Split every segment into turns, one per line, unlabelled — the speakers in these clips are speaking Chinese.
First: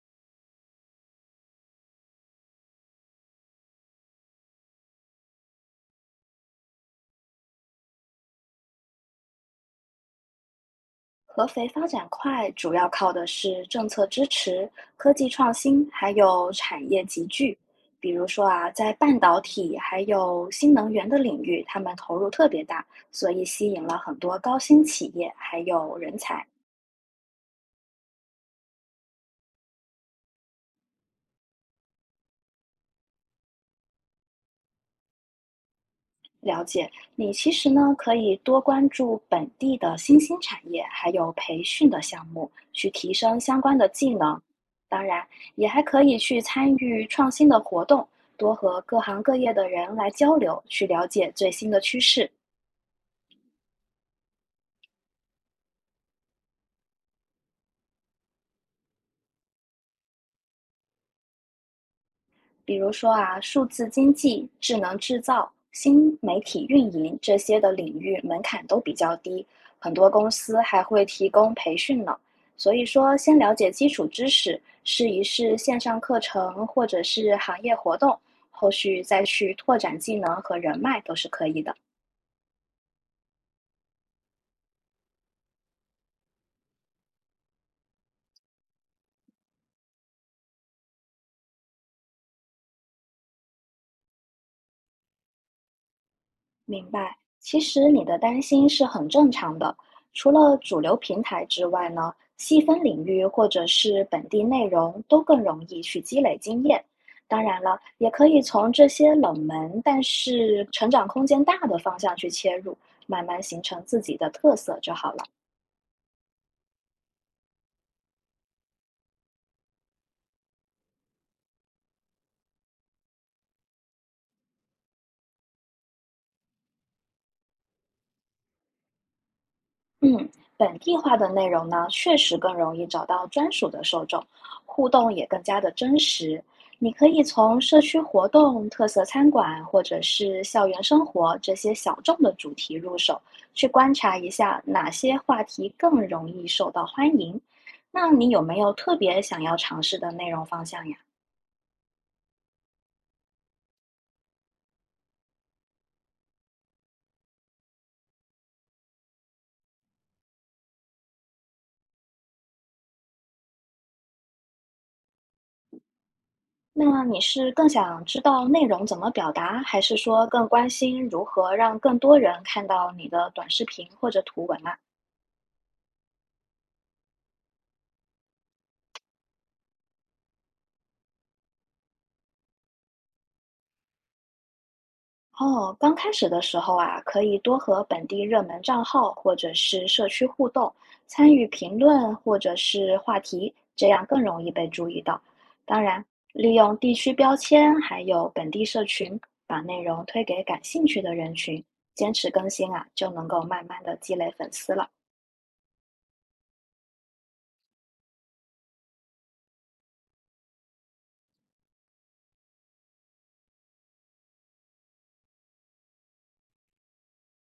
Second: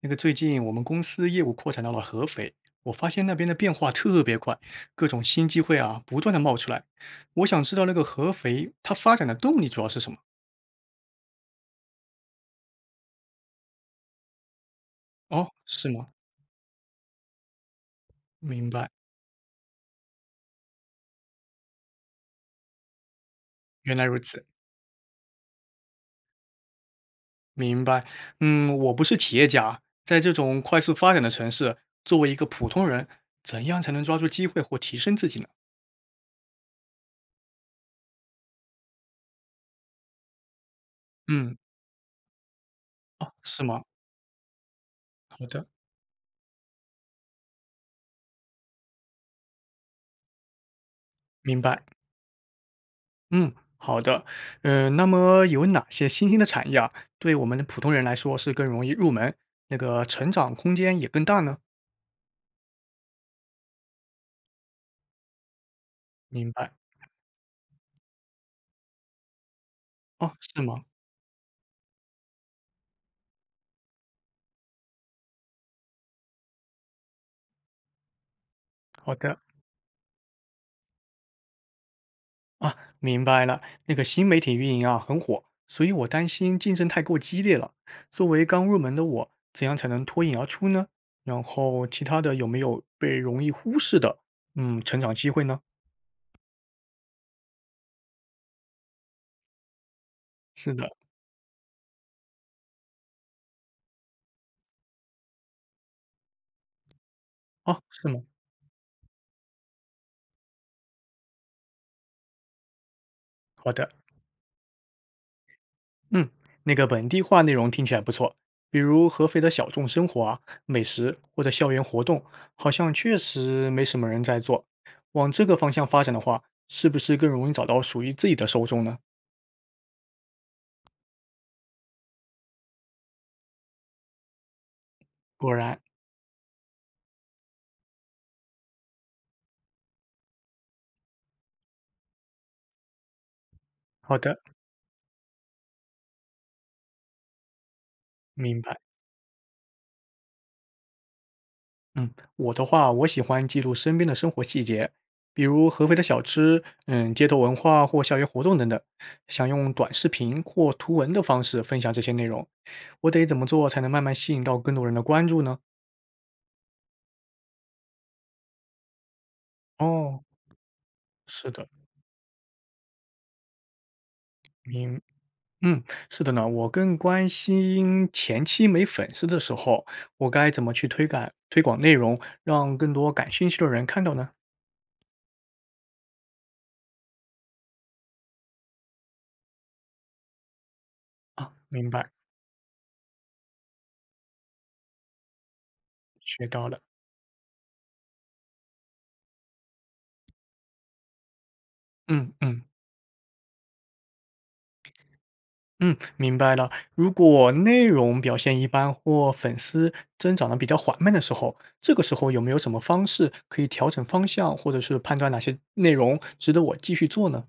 最近我们公司业务扩展到了合肥，我发现那边的变化特别快，各种新机会啊不断的冒出来。我想知道合肥它发展的动力主要是什么？
合肥发展快，主要靠的是政策支持、科技
哦，
创新，
是吗？
还有产业集聚。比如说啊，
明白。
在半导体还有新能源的领域，他们投入特别大，所以吸引了
原来
很
如
多
此，
高新企业还有人才。
明白。嗯，我不是企业家，在这种快速发展的城市，作为一个普通人，怎样才能抓住机会或提升自己呢？
了解，你其实呢可以多关注本地的新兴产业，还有
嗯。
培训的项目，去提
哦，
升相
是
关
吗？
的技能。当然，
好的，
也还可以去参与创新的活动，多和各行各业的人来交流，去了解最
明
新的
白。
趋势。
嗯，好的。那么有哪些新兴的产业啊，对我们的普通人来说是更容易入门，成长空间也更大呢？
比如说啊，数字经济、智能制造、新媒
明
体
白。
运营这些的领域门槛都比较低，很多公
哦，
司
是
还
吗？
会提供培训呢。所以说，先了解基础知识，试一试线上课程或者是行业活动，后续
好
再
的。
去拓展技能和人脉都是可以的。
啊，明白了。新媒体运营啊，很火，所以我担心竞争太过激烈了。作为刚入门的我，怎样才能脱颖而出呢？然后其他的有没有被容易忽视的，嗯，成长机会呢？
明白，其实你的担心是很正常的。除了
是
主
的。
流平台之外呢，细分领域或者是本地内容都更容易去积累经验。当然了，
哦，是
也
吗？
可以从这些冷门但是成长空间大的方向去切入，慢慢形
好
成
的。
自己的特色就好了。
嗯，本地化内容听起来不错，比如合肥的小众生活啊、美食或者校园活动，好像确实没什么人在做。往这个方向发展的话，是不是更容易找到属于自己的受众呢？
嗯，本地化的内容呢，确实更容易找到专属的受众，互动也更
果
加的
然，
真实。你可以从社区活动、特色餐馆或者是校园生活这些小众的主题入手，去观察
好
一
的，
下哪些话题更容易受到欢迎。那你有没
明
有
白。
特别想要尝试的内容方向呀？
嗯，我的话，我喜欢记录身边的生活细节，比如合肥的小吃，嗯，街头文化或校园活动等等，想用短视频或图文的方式分享这些内容。我得怎么做才能慢慢吸引到更多人的关注呢？
那你是更想知道内容怎么表达，还是
哦，
说更关心如
是
何
的，
让更多人看到你的短视频或者图文呢？
明嗯，是的呢，我更关心前期没粉丝的时候，我该怎么去推广内容，让更多感兴趣的人看到呢？
哦，刚开始的时候啊，可以多和本地热门账号或者是社区互动，参与
啊，
评
明白，
论或者是话题，这样更容易被注意到。当然，
学
利
到
用
了。
地区标签还有本地社群，把内容推给感兴趣的人群，坚持
嗯
更
嗯。
新啊，就能够慢慢的积累粉丝了。
嗯，明白了。如果内容表现一般或粉丝增长的比较缓慢的时候，这个时候有没有什么方式可以调整方向，或者是判断哪些内容值得我继续做呢？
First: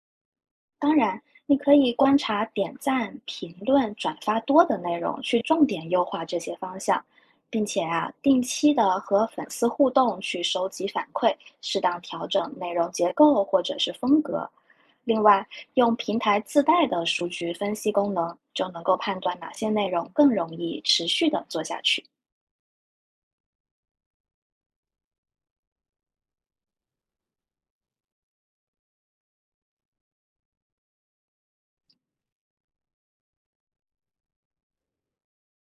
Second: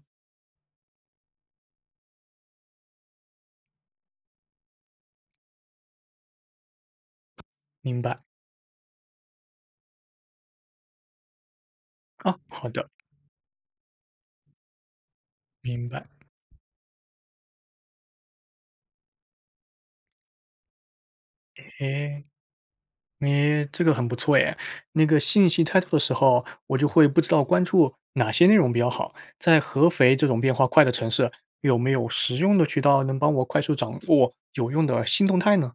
当然，你可以观察点赞、评论、转发多的内容，去重点优化这些方向，并且
明
啊，
白。
定期的和粉丝互动，去收集反馈，适当调
啊，
整
好
内
的，
容结构或者是风格。另外，
明
用
白。
平台自带的数据分析功能，就能够判断哪些内容更容易持续的做下去。
诶，你这个很不错诶，信息太多的时候，我就会不知道关注哪些内容比较好。在合肥这种变化快的城市，有没有实用的渠道能帮我快速掌握有用的新动态呢？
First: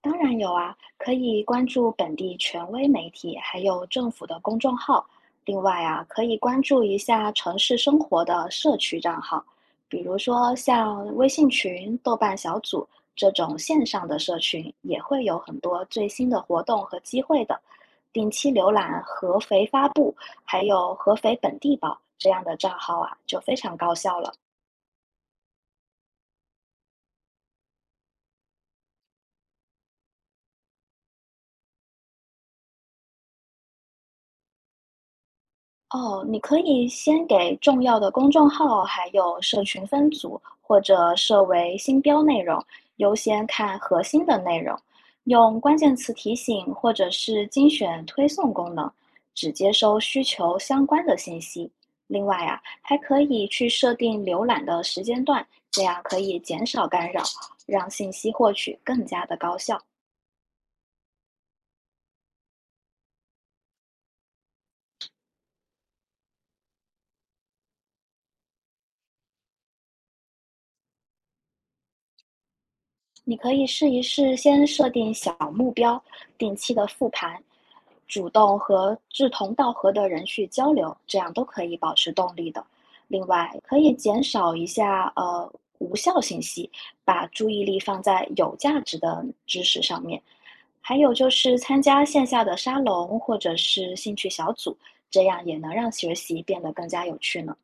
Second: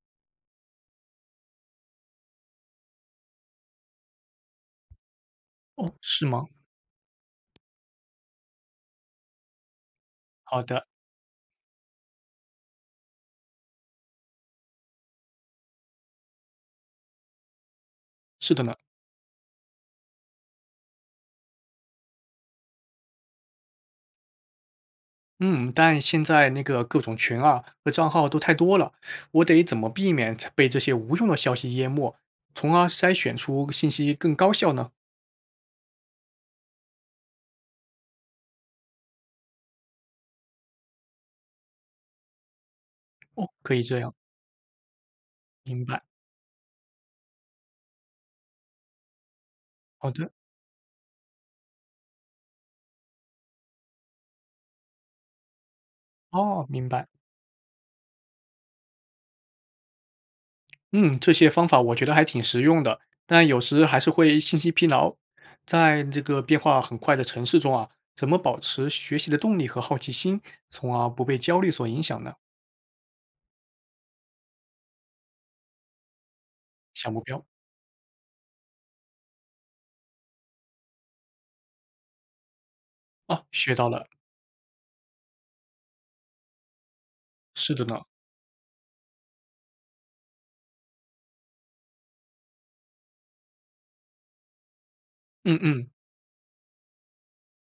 当然有啊，可以关注本地权威媒体，还有政府的公众号。另外
哦，
啊，可
是
以
吗？
关注一下城市生活的社区账号，比如说
好的，
像微信群、豆瓣小组这种线上的社群，也会有很多最新的活动和机会的。定期
是的
浏
呢。
览合肥发布，还有合肥本地宝这样的账号啊，就非常高效了。
嗯，但现在各种群啊和账号都太多了，我得怎么避免被这些无用的消息淹没，从而筛选出信息更高效呢？
哦，你可以先给重要的公众号，还有社群分组，或者设为新标内容，优先
哦，可
看
以这
核
样，
心的内容，用关
明
键
白。
词提醒或者是精选推送功能，只接收
好
需
的，
求相关的信息。另外啊，还可以去设定浏览的时间段，这样可以减
哦，
少
明白。
干扰，让信息获取更加的高效。
嗯，这些方法我觉得还挺实用的，但有时还是会信息疲劳。在这个变化很快的城市中啊，怎么保持学习的动力和好奇心，从而不被焦虑所影响呢？
你可以试一试，先设定小目标，定期的复
小目
盘，
标。
主动和志同道合的人去交流，这样都可以保持动力的。另
啊，
外，
学
可
到
以
了。
减少一下无效信息，把注意
是
力
的呢。
放在有价值的知识上面。还有就是参加线下的沙龙或者是兴趣小组，这样也
嗯
能让
嗯。
学习变得更加有趣呢。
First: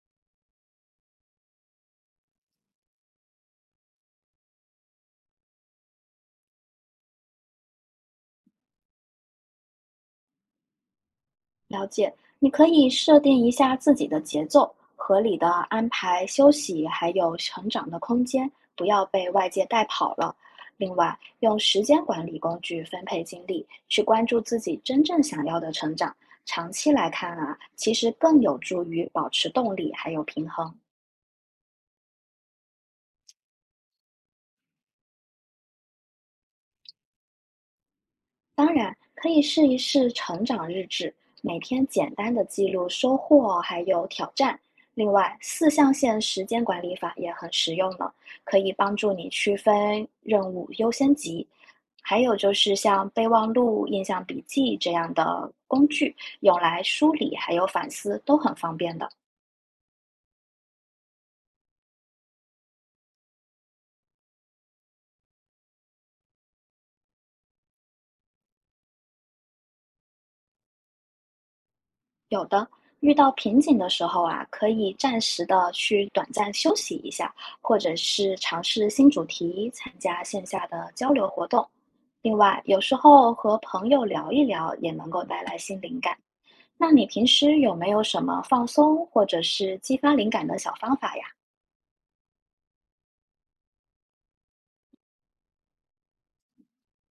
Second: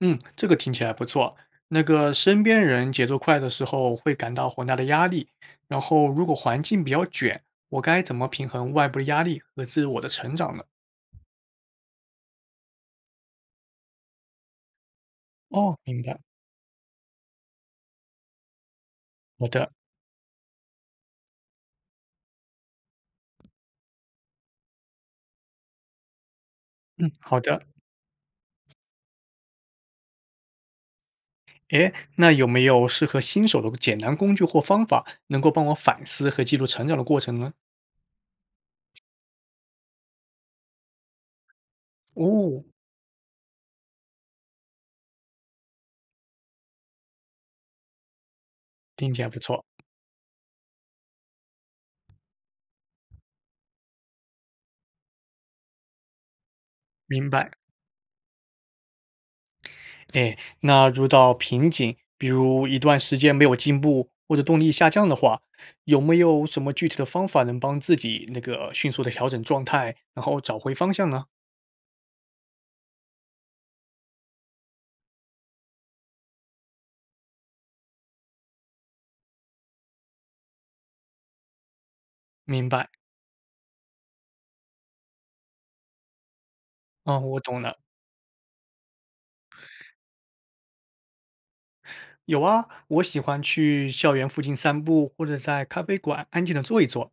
嗯，这个听起来不错。身边人节奏快的时候会感到很大的压力，然后如果环境比较卷，我该怎么平衡外部的压力和自我的成长呢？
了解，你可以设定一下自己的节奏，合理的
哦，
安
明白，
排休息，还有成长的空间，不要被外
好
界
的，
带跑了。另外，用时间管理工具分配精力，去关注自己真正想要的成长。长期来
嗯，
看
好
啊，
的。
其实更有助于保持动力还有平衡。
诶，那有没有适合新手的简单工具或方法，能够帮我反思和记录成长的过程呢？
当然，可以试一试成长日志，每天简单的
哦，
记录收获还有挑战。另外，四象限时间管理法也很实用呢，可以帮助
听起
你
来不
区
错，
分任务优先级。还有就是像备忘录、印象笔记这样的工具，用来梳
明
理还
白。
有反思都很方便的。
诶，那遇到瓶颈，比如一段时间没有进步或者动力下降的话，有没有什么具体的方法能帮自己迅速的调整状态，然后找回方向呢？
有的，遇到瓶颈的时候啊，可以暂时的去短暂休息一下，或者是尝试新主题，参加线下的交流活动。另外，
明
有
白。
时候和朋友聊一聊也能够带来新灵感。那你
嗯，
平
我
时
懂
有
了。
没有什么放松或者是激发灵感的小方法呀？
有啊，我喜欢去校园附近散步，或者在咖啡馆安静的坐一坐，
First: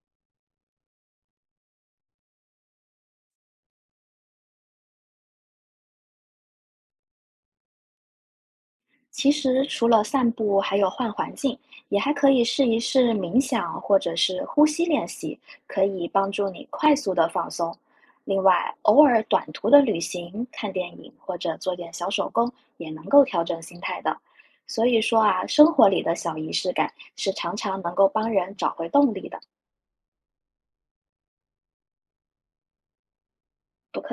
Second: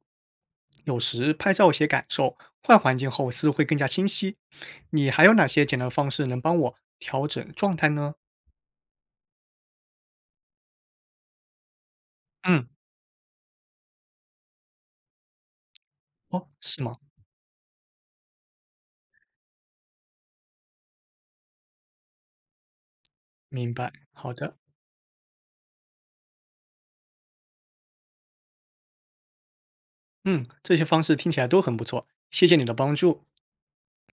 有时拍照写感受，换环境后思路会更加清晰。你还有哪些简单的方式能帮我调整状态呢？
其实除了散步，还有换环境，也还可以试
嗯。
一试冥想或者是呼吸练习，可以帮
哦，
助你
是
快
吗？
速的放松。另外，偶尔短途的旅行、看电影或者做点小手工，也能够调整
明
心
白，
态的。
好的，
所以说啊，生活里的小仪式感是常常能够帮人找回动力的。
嗯，这些方式听起来都很不错，谢谢你的帮助。
不客气。